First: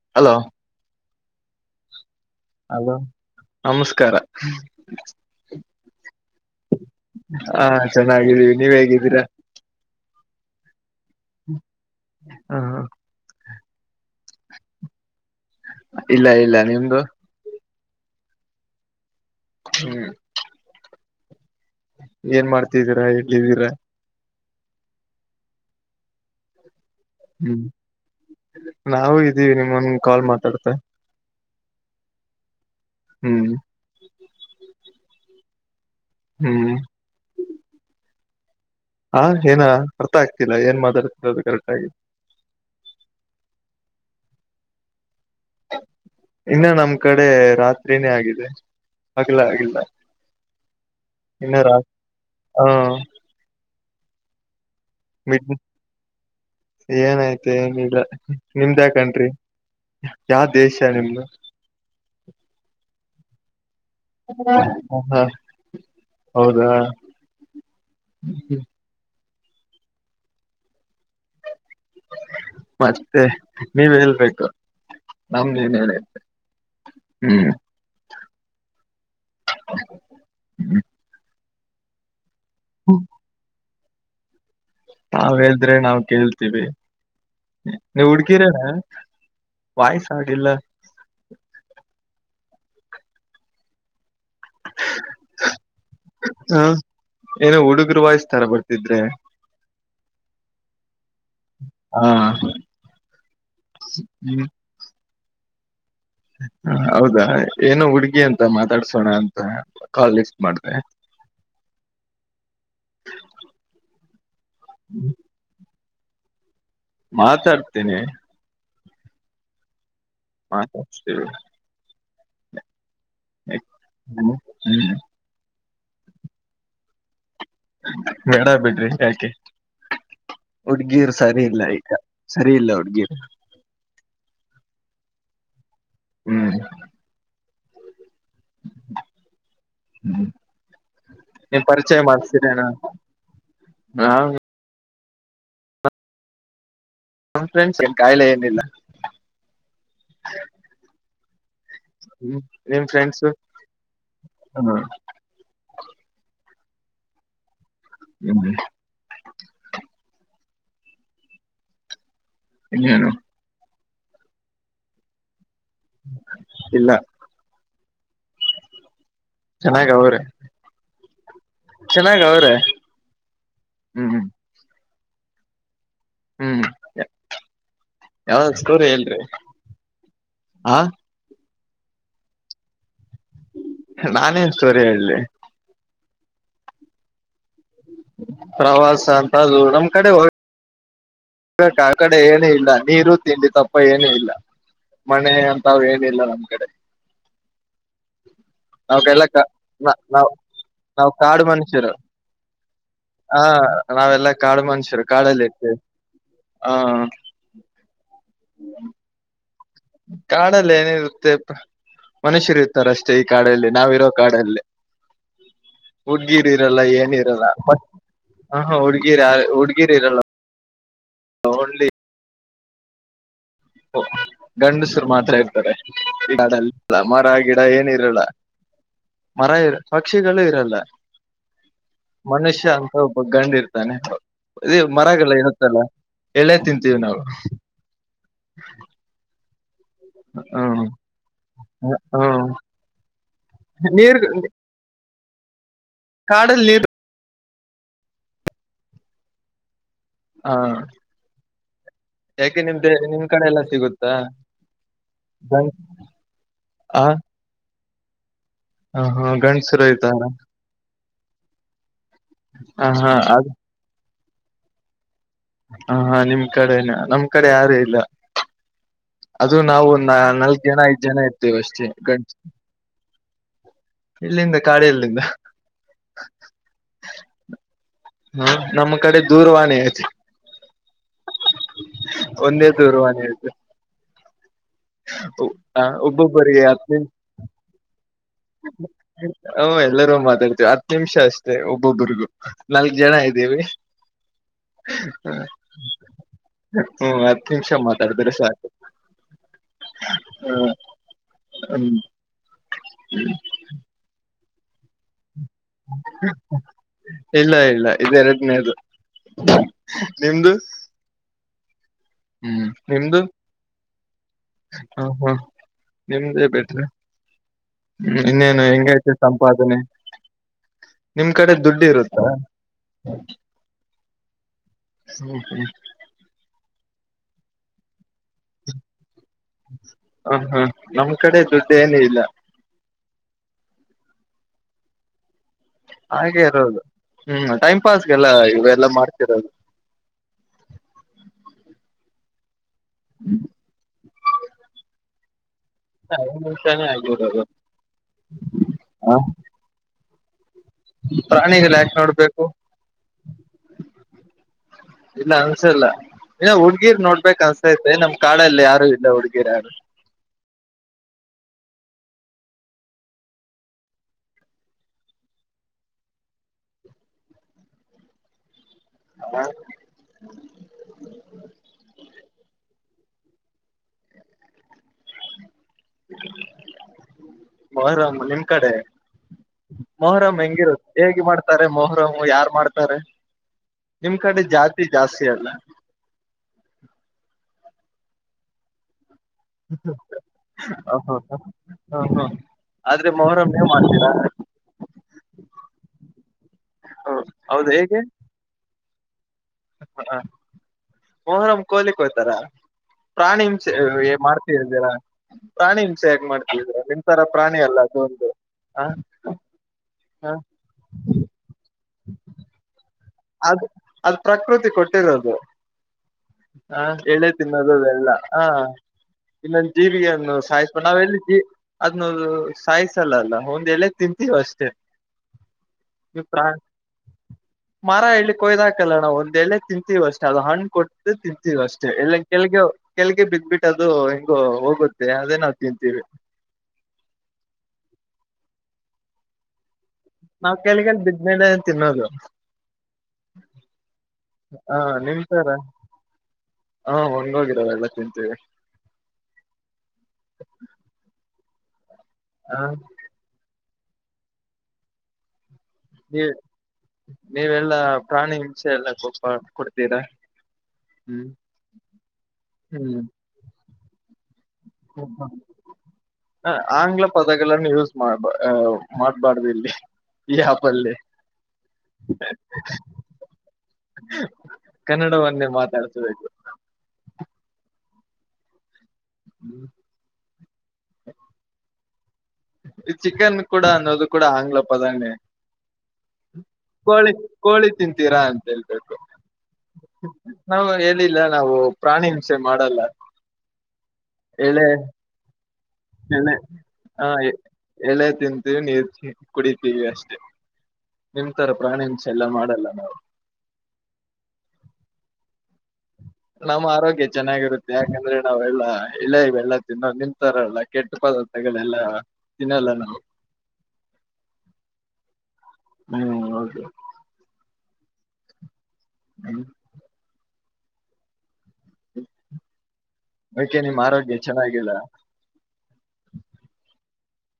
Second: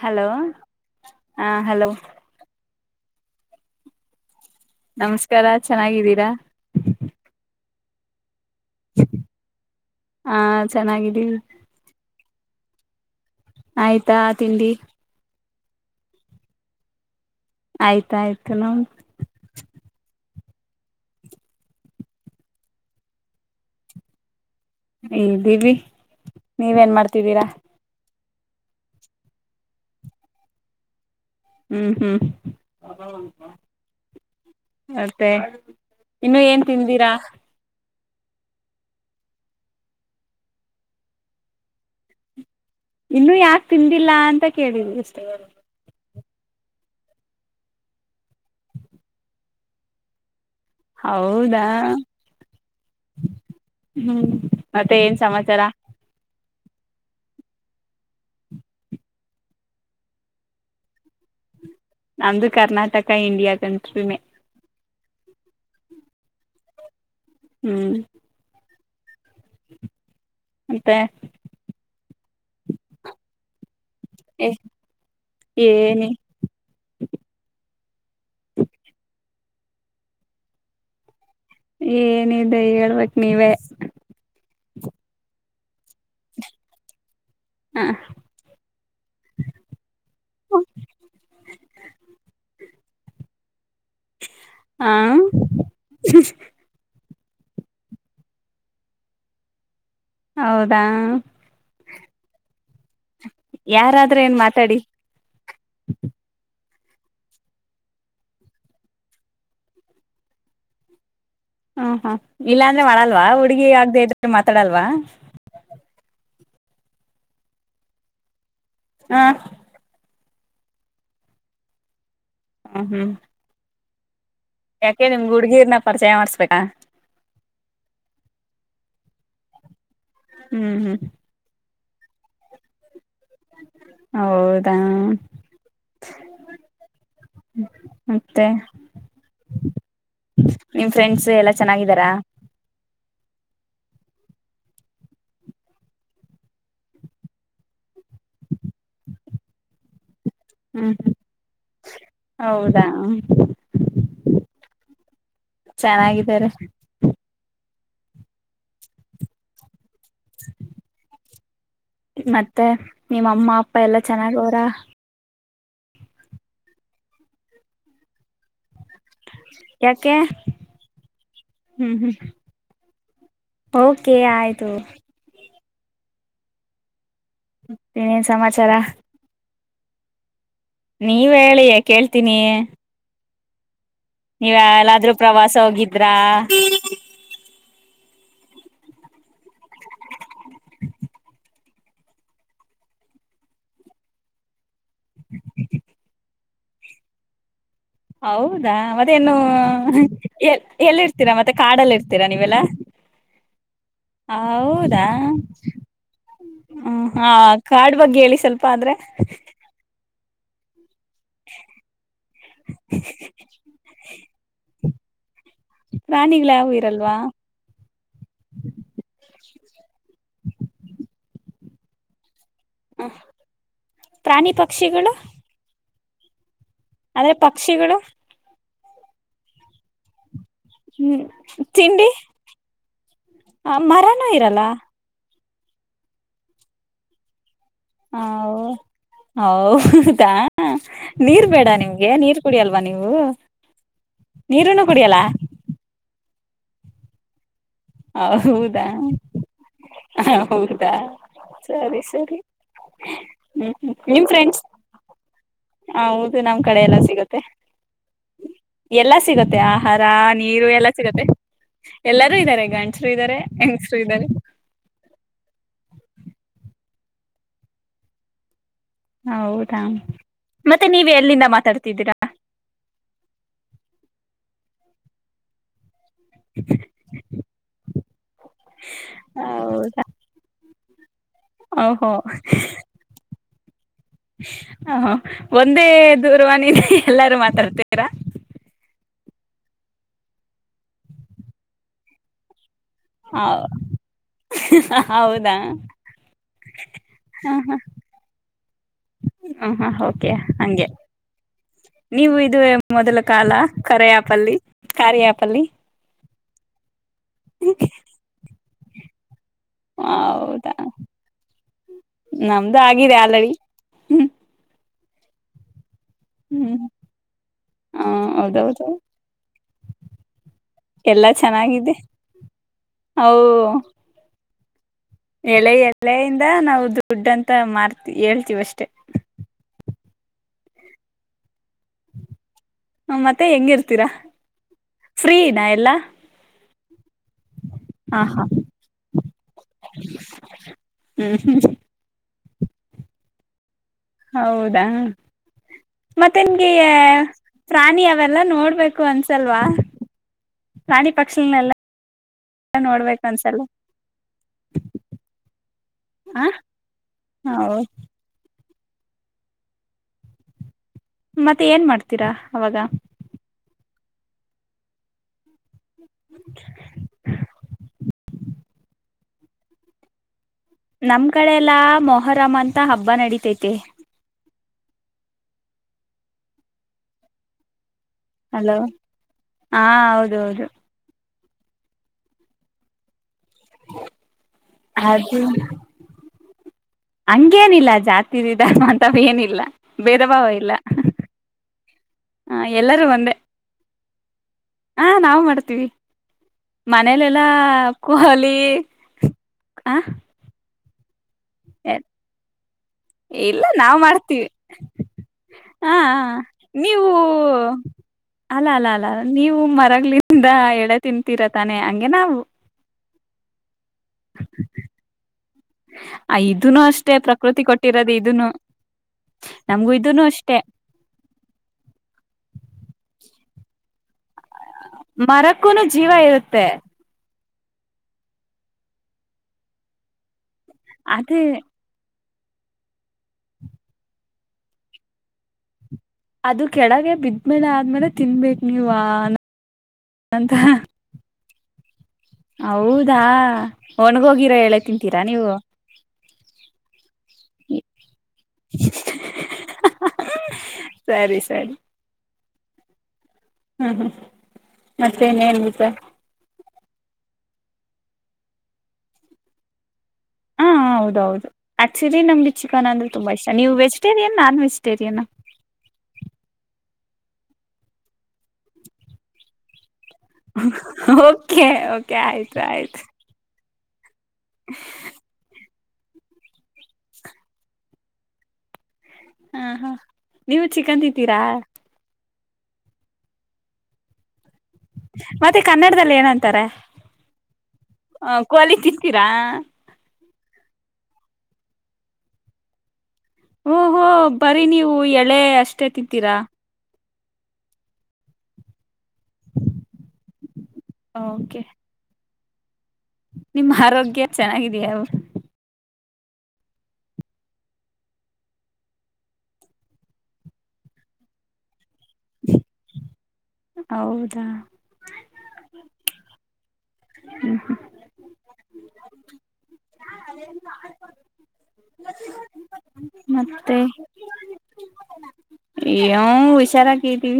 Hello ಹ hello. Hello ನಮಸ್ಕಾರ. ನಮಸ್ಕಾರ ಚೆನ್ನಾಗಿದ್ದೀರಾ. ಹಾ ಚೆನ್ನಾಗಿದ್ದೀವಿ ನೀವ್ ಹೇಗಿದ್ದೀರಾ. ಹಾ ಚೆನ್ನಾಗಿದ್ದೀ. ಹಾ. ಆಯ್ತಾ ತಿಂಡಿ. ಇಲ್ಲ ಇಲ್ಲ ನಿಮ್ದು. ಆಯ್ತಾಯ್ತು ನಾ. ಹ್ಮ್. ಏನ್ ಮಾಡ್ತಿದ್ದೀರಾ ಹೇಳಲಿದ್ದೀರಾ. ಈ ದೀವಿ ನೀವೇನ್ ಮಾಡ್ತಿದ್ದೀರಾ. ಹ್ಮ್ ನಾವು ಇದೀವಿ ನಿಮ್ಮನ್ ಕಾಲ್ ಮಾತಾಡ್ತ. ಹ್ಮ್ ಹ್ಮ್ ಮತ್ತೆ. ಇನ್ನು ಏನ್ ಹ್ಮ್ ತಿಂದಿರಾ. ಹಾ ಏನ ಅರ್ಥ ಆಗ್ತಿಲ್ಲ ಏನ್ ಮಾತಾಡ್ತಿರ ಅದು ಕರೆಕ್ಟ್ ಆಗಿ. ಇನ್ನುೂ ಯಾಕೆ ತಿಂದಿಲ್ಲ ಅಂತ ಕೇಳಿದಿ ಅಷ್ಟೇ. ಇನ್ನ ನಮ್ ಕಡೆ ರಾತ್ರಿನೇ ಆಗಿದೆ ಆಗ್ಲ ಆಗಲ್ಲ. ಹೌದಾ ಇನ್ನರ ಹ್ಮ. ಹ್ಮ್ ಮತ್ತೆ ಏನ್ ಸಮಾಚಾರ. ಏನಾಯ್ತ ಏನಿಲ್ಲ ನಿಮ್ದ ಹಕನ್ ಯಾವ ದೇಶ ನಿಮ್ದ ನಮ್ದು ಕರ್ನಾಟಕ ಇಂಡಿಯಾಗಂತ ಹ ಹಾ ಹೌದಾ ಹ್ಮ್ ಮಂತೆ ಮತ್ತೆ ನೀವ ಹಳ್ಬೇಕು ನಮ ನೀನ್ ಹೇಳೆ ಏನಿ ಹ್ಮ್ ಹ್ಮ್ ಏನಿದೆ ಹೇಳ್ಬೇಕಕ್ ನೀವೇ ನಾವ ಎಲ್ ನಾವವು ಕೇಳ್ತೀವಿ ಹ ನೀ ಹುಡ್ಕಿರ ವಾಯ್ಸ ಆಗಿಲ್ಲ ಹಾ ಏನ ಹುಡುಗರುರುವಾಯಸ್ರ ಬರ್ತಿದ್ರೆ ಹೌದಾ ಹಾ ಯಾರಾದ್ರೆ ಏನ್ ಮಾತಾಡಿ ಹ ಹೌದಾ ಏನು ಹುಡ್ಗಿ ಅಂತ ಮಾತಾಡ್ಸೋಣ ಅಂತ ಕಾಲ್ ಎಕ್ ಮಾಡ್ದ ಹ್ಮ ಹ ಇಲ್ಲಾ ಅಂದ್ರೆ ಮಾಡಲ್ವಾ ಹುಡ್ಗಿ ಆಗದೆ ಇದ್ರೆ ಮಾತಾಡಲ್ವಾ ಮಾತಾಡ್ತೀನಿ ಹಾ ಹ ಸರಿ ಹ್ಮ ಹ್ಮ್ ್ ಯಾಕೆ ನಿಮ್ ಗುಡ್ಗೀರ್ನ ಪರಿಚಯ ಮಾಡಸ್ಬೇಕಾ ನಡ ಬಿಡ್ರಿ ಯಾಕೆ ಹ್ಮ್ ಹ್ಮ್ ಹುಡ್ಗಿರು ಸರಿ ಇಲ್ಲ ಸರಿ ಇಲ್ಲ ಹುಡ್ಗಿ ಹೌದಾ ಹ್ಮ್ ಮತ್ತೆ ಹ್ಮ್ ನಿಮ ಫ್ರೆಂಡ್ಸ್ ಎಲ್ಲಾ ನೀವ್ ಪರಿಚಯ ಚೆನ್ನಾಗಿದ್ದಾರಾ ಹ ನಮ ಫ್ರೆಂಡ್ಸ್ ಏನ್ ಕಾಯಿಲೆ ಏನಿಲ್ಲ ಹ್ಮ್ ಹ್ಮ್ ಹ್ಮ್ ಹೌದಾ ನಿಮ್ ಫ್ರೆಂಡ್ಸು ಹ್ಮ ಚೆನ್ನಾಗಿದ್ದಾರೆ ಎ ಮತ್ತೆ ಇನ್ನೇನು ನಿಮ್ಮಮ್ಮ ಅಪ್ಪ ಪಪ್ಪ ಎಲ್ಲಾ ಚೆನ್ನಾಗ ಅವರ ಇಲ್ಲ ಚೆನ್ನಾಗ ಯಾಕೆ ಅವ್ರೆ ಹ್ಮ್ ಹ್ಮ್ ಚೆನ್ನಾಗ ಅವ್ರೆ ಹ್ಮ್ ಓಕೆ ಹ್ಮ್ ಆಯ್ತು ಹ್ಮ್ ಇನ್ನೇನ್ ಯಾವುದಾದರೂ ಸಮಾಚಾರ ಸ್ಟೋರಿ ಹೇಳ್ರಿ ಆ ನೀವ ಹೇಳಿ ಕೇಳ್ತೀನಿ ನಾನೇನ್ ನೀವ್ ಸ್ಟೋರಿ ಯಲ್ಲಾದ್ರೂ ಹೇಳ್ರಿ ಪ್ರವಾಸ ಹೋಗಿದ್ರಾ ಪ್ರವಾಸ ಅಂತೂ ನಮ್ ಕಡೆ ಹೋಗ [inaudible] ಹ ಆ ಕಡೆ ಏನು ಇಲ್ಲ ನೀರು ತಿಂಡಿ ತಪ್ಪ ಏನು ಇಲ್ಲ ಮನೆೆ ಅಂತ ಅವ್ರು ಹೇನಿಲ್ಲ ನಮ್ ಕಡೆ ಹೌದಾ ಮತ್ತೆ ನಾವ್ಗೆಲ್ಲ ನು ಕ ನಾವ್ ಎ ಎಲ್ಲಿ ನಾವ್ ಇರ್ತೀರಾ ಮತ್ತೆ ಕಾಡಲ್ಲಿ ಇರ್ತೀರಾ ನೀವೆಲ್ಲಾ ಹಾ ನಾವೆಲ್ಲಾ ಕಾಡು ಹೌದಾ ಮನುಷ್ಯರು ಕಾಡಲ್ಲಿ ಇರ್ತೀವಿ ಹ್ಮ ಹಾ ಕಾಡ್ ಬಗ್ಗೆ ಹೇಳಿ ಸ್ವಲ್ಪ ಆದ್ರೆ ಕಾಡಲ್ಲಿ ಏನಿರುತ್ತೆ ಮನುಷ್ಯರು ಇರ್ತಾರ ಅಷ್ಟೇ ಈ ಕಾಡಲ್ಲಿ ನಾವಿರೋ ಕಾಡಲ್ಲಿ ಹುಡ್ಗಿರಿ ಪ್ರಾಣಿಗಳು ಯಾವು ಇರಲ್ಲ ಏನ ಇರಲ್ವಾ ಇರಲ್ಲ ಬಟ್ ಹುಡ್ಗಿರಿ ಹುಡ್ಗಿರಿ ಇರಲ್ಲ ಓನ್ಲಿ ಹ ಓ ಗಂಡಸುರು ಮಾತ್ರ ಇರ್ತಾರೆ ಗಿಡಾಡಲ್ಲಿ ಮರ ಆದ್ರೆ ಗಿಡ ಏನ ಪಕ್ಷಿಗಳು ಇರಲ್ಲ ಮರ ಮರ ಪಕ್ಷಿಗಳು ಹ್ಮ್ ತಿಂಡಿ ಮನುಷ್ಯ ಅಂತ ಒಬ್ಬ ಗಂಡ ಇರ್ತಾನೆ ಮರನೂ ಇರಲ್ಲ ಇ ಮರಗಳು ಇ ಲ್ಲ ಎಲೆ ತಿಂತೀವಿ ನಾವು ಹ ಹೌ ಹೌದಾ ಹ್ಮ್ ನೀರ್ ಬೇಡ ನಿಮ್ಗೆ ನೀರ್ ಹ್ಮ್ ಕುಡಿಯಲ್ವಾ ನೀವು ನೀರ್ ನೀರನ್ನು ಕುಡಿಯಲ್ಲ ಕಾಡಲ್ಲಿ ನೀರು ಹ ಹೌದಾ ಹಾ ಹೌದಾ ಸರಿ ಸರಿ ಯಾಕೆ ನಿಮ್ದೆ ನಿಮ್ ಕಡೆ ಎಲ್ಲ ಹ್ಮ ಹ ಸಿಗುತ್ತಾ ನಿಮ್ ಫ್ರೆಂಡ್ಸ್ ಗಂಡ್ ಹ ಹೌದು ನಮ್ ಕಡೆ ಎಲ್ಲ ಆ ಸಿಗುತ್ತೆ ಹ ಎಲ್ಲಾ ಹಾ ಸಿಗತ್ತೆ ಗಂಡ್ಸರು ಆಹಾರ ಇದ್ದಾರ ನೀರು ಎಲ್ಲಾ ಸಿಗತ್ತೆ ಎಲ್ಲರೂ ಇದ್ದಾರೆ ಹ ಗಂಡಸರು ಹಾ ಇದ್ದಾರೆ ಅದ್ ಯಂಗ್ಸ್ರು ಇದ್ದಾರೆ ಹ ಹಾ ನಿಮ್ ಕಡೆನ ನಮ್ ಕಡೆ ಯಾರು ಇಲ್ಲ ಅದು ಹೌದಾ ನಾವು ನಾಲ್ಕ್ ಜನ ಮತ್ತೆ ಐದ್ ನೀವ್ ಜನ ಎಲ್ಲಿಂದ ಇರ್ತೇವೆ ಅಷ್ಟೇ ಮಾತಾಡ್ತಿದ್ದೀರಾ ಗಂಡ್ಸ್ ಇಲ್ಲಿಂದ ಕಾಡ ಎಲ್ಲಿಂದ [unintelligible] ಹ್ಮ ನಮ್ಮ ಕಡೆ ದೂರವಾಣಿ ಐತಿ ಹೌದಾ ಓಹೋ ಒಂದೇ ದೂರವಾಣಿ ಹ ಒಂದೇ ದೂರವಾಣಿಂದ ಎಲ್ಲಾರು ಮಾತಾಡ್ತೇ ಓ ಎಲ್ಲರೂ ಮಾತಾಡ್ತೇವಿ ಹತ್ ನಿಮಿಷ ಅಷ್ಟೇ ಒಬ್ಬೊಬರಿಗೂ ನಾಲ್ಕ್ ಜನ ಇದ್ದೀವಿ ಹೌದಾ ಹ್ಮ ಹತ್ ಹ ನಿಮಿಷ ಹ ಮಾತಾಡ್ತಾರೆ ಸಾಕು ಹ ಹಾ ಓಕೆ ಹ ಹಂಗೆ ಹ್ಮ್ ನೀವು ಇದು ಮೊದಲ ಕಾಲ ಕರಯಪಲ್ಲಿ ಕಾರ್ಯ ಅಲ್ಲಿ ಇಲ್ಲ ಇಲ್ಲ ಇದ ಎರಡನೇದು ನಿಮ್ದು ಹೌದಾ ಹ್ಮ್ ನಮ್ದು ಆಗಿದೆ ನಿಮ್ದು ಆಲ್ರೆಡಿ ಹ್ಮ್ ಹಾ ಹಾ ನಿಮ್ದೇ ಹ್ಮ್ ಬಿಟ್ರು ಹ ಇನ್ನೇನು ಹೌದೌದು ಹೆಂಗೈತೆ ಸಂಪಾದನೆ ಎಲ್ಲಾ ನಿಮ್ ಕಡೆ ದುಡ್ಡು ಚೆನ್ನಾಗಿದೆ ಇರುತ್ತಾ ಔ ಎಳೆ ಎಲೆಯಿಂದ ನಾವು ದುಡ್ಡ ಅಂತ ಮಾರ್ತಿವಿ ಹೇಳ್ತೀವ ಅಷ್ಟೆ ಹ ಹಾ ನಮ್ ಕಡೆ ಜೊತೆ ಏನ ಇಲ್ಲ ಮತ್ತೆ ಹೆಂಗಿ ಇರ್ತೀರಾ ಫ್ರೀನ ಹಾಗೆ ಇರೋದು ಹ್ಮ್ ಟೈಮ್ ಹ ಪಾಸ್ಗೆಲ್ಲ ಹಾ ಇವೆಲ್ಲ ಮಾಡ್ತಿರೋದು ಹ್ಮ್ ಹ್ಮ್ ಹ್ಮ್ ಹೌದಾ ಐದ್ ಮತ್ತೆ ನಿಮ್ಗೆ ನಿಮಿಷಾನೇ ಆಗಿರೋದು ಪ್ರಾಣಿ ಅವೆಲ್ಲ ನೋಡ್ಬೇಕು ಅನ್ಸಲ್ವಾ ಪ್ರಾಣಿ ಪಕ್ಷಿಗಳನೆಲ್ಲ ಪ್ರಾಣಿಿಗೆಲ್ಲ ಯಾಕೆ ನೋಡ್ಬೇಕು ನೋಡ್ಬೇಕು ಅನ್ಸಲ್ವಾ ಇಲ್ಲ ಅನ್ಸಲ್ಲ ಇ ಆ ಹುಡ್ಗಿರ್ ನೋಡ್ಬೇಕು ಹೌದ್ ಅನ್ಸತೆ ನಮ್ ಕಾಡಲ್ಲಿ ಯಾರ ಹ ಇಲ್ಲ ಹಡುಿಕರಾನ ಮತ್ತೆ ಏನ್ ಮಾಡ್ತೀರಾ ಅವಾಗ [unintelligible] ಹ ನಮ್ ಕಡೆ ಎಲ್ಲಾ ಮೊಹರಂ ಅಂತ ಹಬ್ಬ ನಡೀತೈತೆ ಬ ರಾಮ ನಿಮ್ ಕಡೆ ಹಲೋ ಹಾ ಮೊಹರಂ ಹೌದೌದು ಹೆಂಗಿರುತ್ತ ಹೇಗೆ ಮಾಡ್ತ ತ ಮೊಹ್ರ ಯಾರ್ು ಮಾಡ್ತಾರೆ ನಿಮ್ ಕಡೆ ಜಾತಿ ಜಾಸ್ತಿ ಅದು ಅಲ್ಲ ಹಂಗೇನಿಲ್ಲ ಜಾತಿಧಂತ ಏನಿಲ್ಲ ಭೇದ ಭಾವ ಇಲ್ಲ ಹ ಹ ಹ ಹ ಎಲ್ಲರೂ ಆದ್ರೆ ಒಂದೇ ಮೊಹರಂ ನೀವ್ ಮಾಡ್ತೀರಾ ಹಾ ನಾಾವ್ ಮಾಡ್ತೀವಿ ಹ್ಮ್ ಮನೇಲೆಲ್ಲಾ ಹೌದು ಹೇಗೆ ಕುಹಲಿಿ ಹ ಹ ಮೊಹರಮ್ ಕೋಲಿಕ್ ಹೋ್ತಾರ ಪ್ರಾಣಿ ಇಲ್ಲ ಹಿಂಸೆ ನಾವ್ ಮಾಡ್ತೀವಿ ಮಾಡ್ತಿದ್ದೀರಾ ಪ್ರಾಣಿ ಹ ಹಿಂಸೆ ಹಗ್ ಮಾಡ್ತಿದೀರ ನೀವು ನಿನ್ಸಾರ ಪ್ರಾಣಿ ಅಲ್ಲ ಹದು ಅಲ್ಲ ಅಲ್ಲ ಅಲ್ಲ ನೀವು ಮರಗಳಿಂದ ಎಳೆ ತಿನ್ಂತೀರ ತಾನೆ ಹಂಗೆ ನಾವು ಅದ ಅದು್ ಪ್ರಕೃತಿ ಕೊಟ್ಟಿರದು ಇದನು ಹಾ ಅಷ್ಟೇ ಹೇಳೇ ಪ್ರಕೃತಿ ತಿನ್ನದುದೆಲ್ಲ ಕೊಟ್ಟಿರೋದು ಹಾ ಇದನು ಇನ್ನೊಂದು ನಮ್ಗೂ ಇದನು ಜೀವಿಗೆನ್ನು ಅಷ್ಟೇ ಸಾಯಿಸ ನಾವ ಎಲ್ಲಿ ಜ ಅದನ್ನು ಸಾಯಿಸಲ್ಲ ಅಲ್ಲ ಹ ಎಲ್ಲ ತಿಂತೀವಿ ಅಷ್ಟೇ ಮರಕ್ಕೂನು ಜೀವ ನೀವು ಪ್ರಾಣಿ ಇರುತ್ತೆ ಮರ ಎಲ್ಲಿ ಕೊಯ್ದಾಕಲ್ಲಣಾವು ಒಂದ ಎಲ್ಲೇ ತಿಂತೀವ ಅಷ್ಟೇ ಅದು ಹಣ್ಣ ಕೊಟ್ಟು ಅದೇ ತಿಂತೀವ ಅಷ್ಟೇ ಎಲ್ಲ ಕೆಲಗೆ ಕೆಲ್ಗೆ ಬಿದ್ಬಿಟ್ಟು ಅದು ಹಿಂಗ ಹೋಗುತ್ತೆ ಅದೇ ನಾವವು ತಿಂತೀವಿ ಅದು ಕೆಳಗೆ ಬಿದ್ಮೇಲೆ ಆದ್ಮೇಲೆ ತಿನ್ಬೇಕೇು ನೀವ ನಾವ್ ಕಲ್ಗೆಲ್ ಬಿದ್ಮೇಲೆ ತಿನ್ನೋದು ಹೌದಾ ಒಣಗೋಗಿರೋ ಹೇಳೆ ತಿಂತೀರಾ ನೀವು ಹಾ ಹಂಗೋಗಿರಲ್ಲ ಎಲ್ಲ ತಿಂತೀವಿ ಸರಿ ಸರಿ ಹ ಹ್ಮ್ ಹ್ಮ್ ಮತ್ತೆನೇನ್ ನೀ ನೀವೆಲ್ಲಾ ಪ್ರಾಣಿ ಹಿಂಷೆ ಎಲ್ಲ ಕೊಪ ಕೊಡ್ತೀರಾ ಹಾ ಹ್ಮ್ ಹೌದೌದು ಆಕ್ಚುಲಿ ನಮ್ಗೆ ಚಿಕನ್ ಅಂದ್ರೆ ತುಂಬಾ ಇಷ್ಟ ನೀವು ವೆಜಿಟೇರಿಯನ್ ನಾನ್ ವೆಜಿಟೇರಿಯನ್ ಹ್ಮ ಹ ಆಂಗ್ಲ ಪದಗಳನ್ನು ಯೂಸ್ ಮಾಡ್ಬ ಮಾಡ್ಬಾರ್ದು ಇಲ್ಲಿ ಯ ಆ ಪಲ್ಲ ಓಕೆ ಓಕೆ ಆಯ್ತು ಆಯ್ತು ಕನ್ನಡವನ್ನೇ ಮಾತಾಡ್ಸಬೇಕು ಹಾ ಹಾ ನೀವು ಚಿಿಕಂದಿದ್ದೀರಾ ಈ ಚಿಕನ್ ಕೂಡ ಅನ್ನೋದು ಕೂಡ ಆಂಗ್ಲಪ್ಪ ದೆ ಮತ್ತೆ ಕನ್ನಡದಲ್ಲಿ ಏನಂತಾರೆ ಕೋಳಿ ಕೋಳಿ ತಿಂತೀರಾ ಆ, ಅಂತ ಕೋಳಿ ಹೇಳ್ಬೇಕು ತಿಂತೀರಾ ನಾವು ಹೇಳಿಲ್ಲ ನಾವು ಪ್ರಾಣಿ ಹಿಸೆ ಮಾಡಲ್ಲ ಹಓ್ ಹೋ ಬರಿೀ ಎಳೆ ನೀವು ಎಳೆ ಅಷ್ಟೇ ಎಳೆ ತಿಂತೀರಾ ಹಾ ಎಲೆ ತಿಂತೀವಿ ನೀ ಕುಡಿತೀವಿ ಅಷ್ಟೇ ನಿಮ ತರ ಓಕೆ ಪ್ರಾಣಿಂಸ ಎಲ್ಲ ಮಾಡಲ್ಲ ನಾವು ನಿಮ್ಮ ಆರೋಗ್ಯ ಚೆನ್ನಾಗಿದೆಯಾ ಅವರು ನಮ್ಮ ಆರೋಗ್ಯ ಚೆನ್ನಾಗಿರುತ್ತೆ ಯಾಕಂದ್ರೆ ನಾವ್ ಎಲ್ಲ ಇಲ್ಲ ಬೆಲ್ಲ ತಿನ್ನೋ ನಿಂತಾರಲ್ಲ ಕೆಟ್ಟ ತಗಗಳ [unintelligible] ಎಲ್ಲ ತಿನ್ನಲ್ಲ ನಾವು ಹೌದಾ ಹ್ಮ್ ಹೌದು ಹ್ಮ ಅಲ್ಲಿ ಅದಕ್ಕೆ ಮತ್ತೆ ನಿಮ್ ಆರೋಗ್ಯ ಚೆನ್ನಾಗಿಲ್ಲ ಹುಷಾರಾಗಿದೀವಿ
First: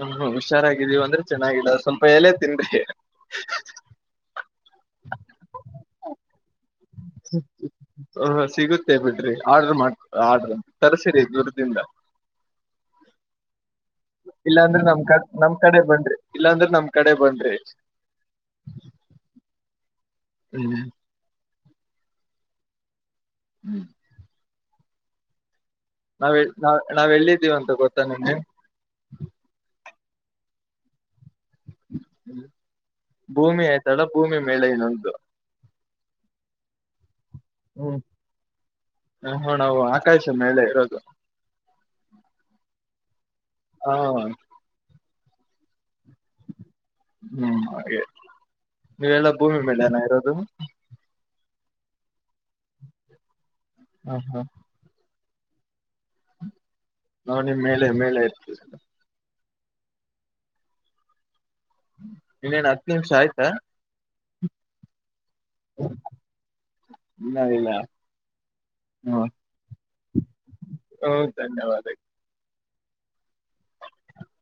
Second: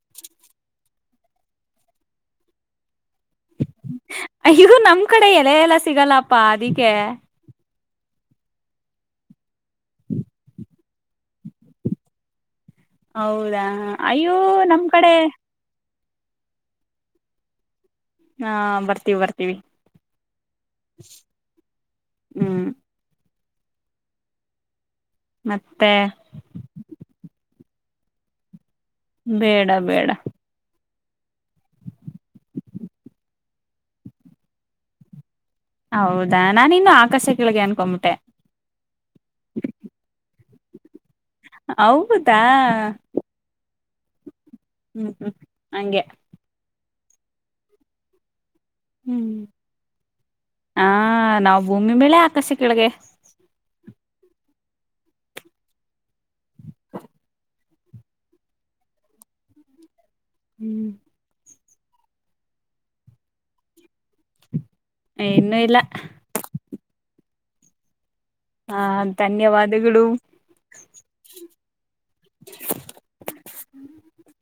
ಹ್ಮ್ ಹುಷಾರಾಗಿದ್ದೀವ ಅಂದ್ರೆ ಚೆನ್ನಾಗಿಡ ಸ್ವಲ್ಪ ಎಲೆೇ ತಿನ್್ರರಿ [unintelligible] ಇಗದು [unintelligible] ನಮ್ ಕಡೆ ಎಲೆ ಎಲ್ಲ ಸಿಗಲ್ಲಪ್ಪಾ ಅದಕ್ಕೆ ಹಹ ಸಿಗುತ್ತೆ ಬಿಡ್ರಿ ಆರ್ಡ್ರ ಮಾಡ್ ಆಡ್ರ ತರ್ಸಿರಿ ದೂರದಿಂದ ಹೌದಾ ಹ ಇಲ್ಲಾಂದ್ರೆ ನಮ್ ಕ ನಮ್ ಕಡೆ ಬನ್ ರೀ ಇಲ್ಲಾಂದ್ರ ನಮ್ ಕಡೆ ಬನ್ ಹಾ ಬರ್ತೀವಿ ಬರ್ತೀವಿ ಹ್ಮ್ ಹ್ಮ್ ಹ್ಮ್ [unintelligible] ಮತ್ತೆ ನಾವ್ ನಾವ್ ನಾವ್ ಎಲ್ಲಿದ್ದೀವ ಅಂತ ಗೊತ್ತಾ ನಿಮಗೆ ಬೇಡ ಬೇಡ ಹ್ಮ ಭೂಮಿ ಆಯ್ತಾಳ ಭೂಮಿ ಮೇಳೆ ಇನ್ನೊಂದುು ಹೌದಾ ನಾನ ಇನ್ನು ಆಕರ್ಶಕ್ಕೆ ಹ್ಮ್ ಹಣ ಆಕಾಸ ಮೇಲೆ ಇರೋದು ಹೌದಾ ಹಾ ಹ್ಮ್ ಹ್ಮ್ ಹಂಗೆ ಹ್ಮ್ ಹಾಗೆ ನೀವೆಲ್ಲ ಹ್ಮ್ ಭೂಮಿ ಮೇಲೆ ನಇರೋದು ಹಾ ನಾವು ಭೂಮಿ ಮೇಲೆ ಆಕರ್ಷ ಕೆಳಗೆ ಹ್ಮ ಹ್ಮ ನಾ ನಿಮ್ ಮೇಲೆ ಮೇಲೆ ಇರ್ತೀಲ್ಲ ಹ್ಮ್ ಇನ್ನೇನ್ ಹತ್ತು ನಿಮಿಷ ಆಯ್ತಾ ಇನ್ನುೂ ಇಲ್ಲ [inaudible] ಇನ್ನು ಇಲ್ಲ ಹಾ ಹ್ಮ ಧನ್ಯವಾದಗಳು ಹ್ಮ ಧನ್ಯವಾದ ಹ್ಮ್ [unintelligible]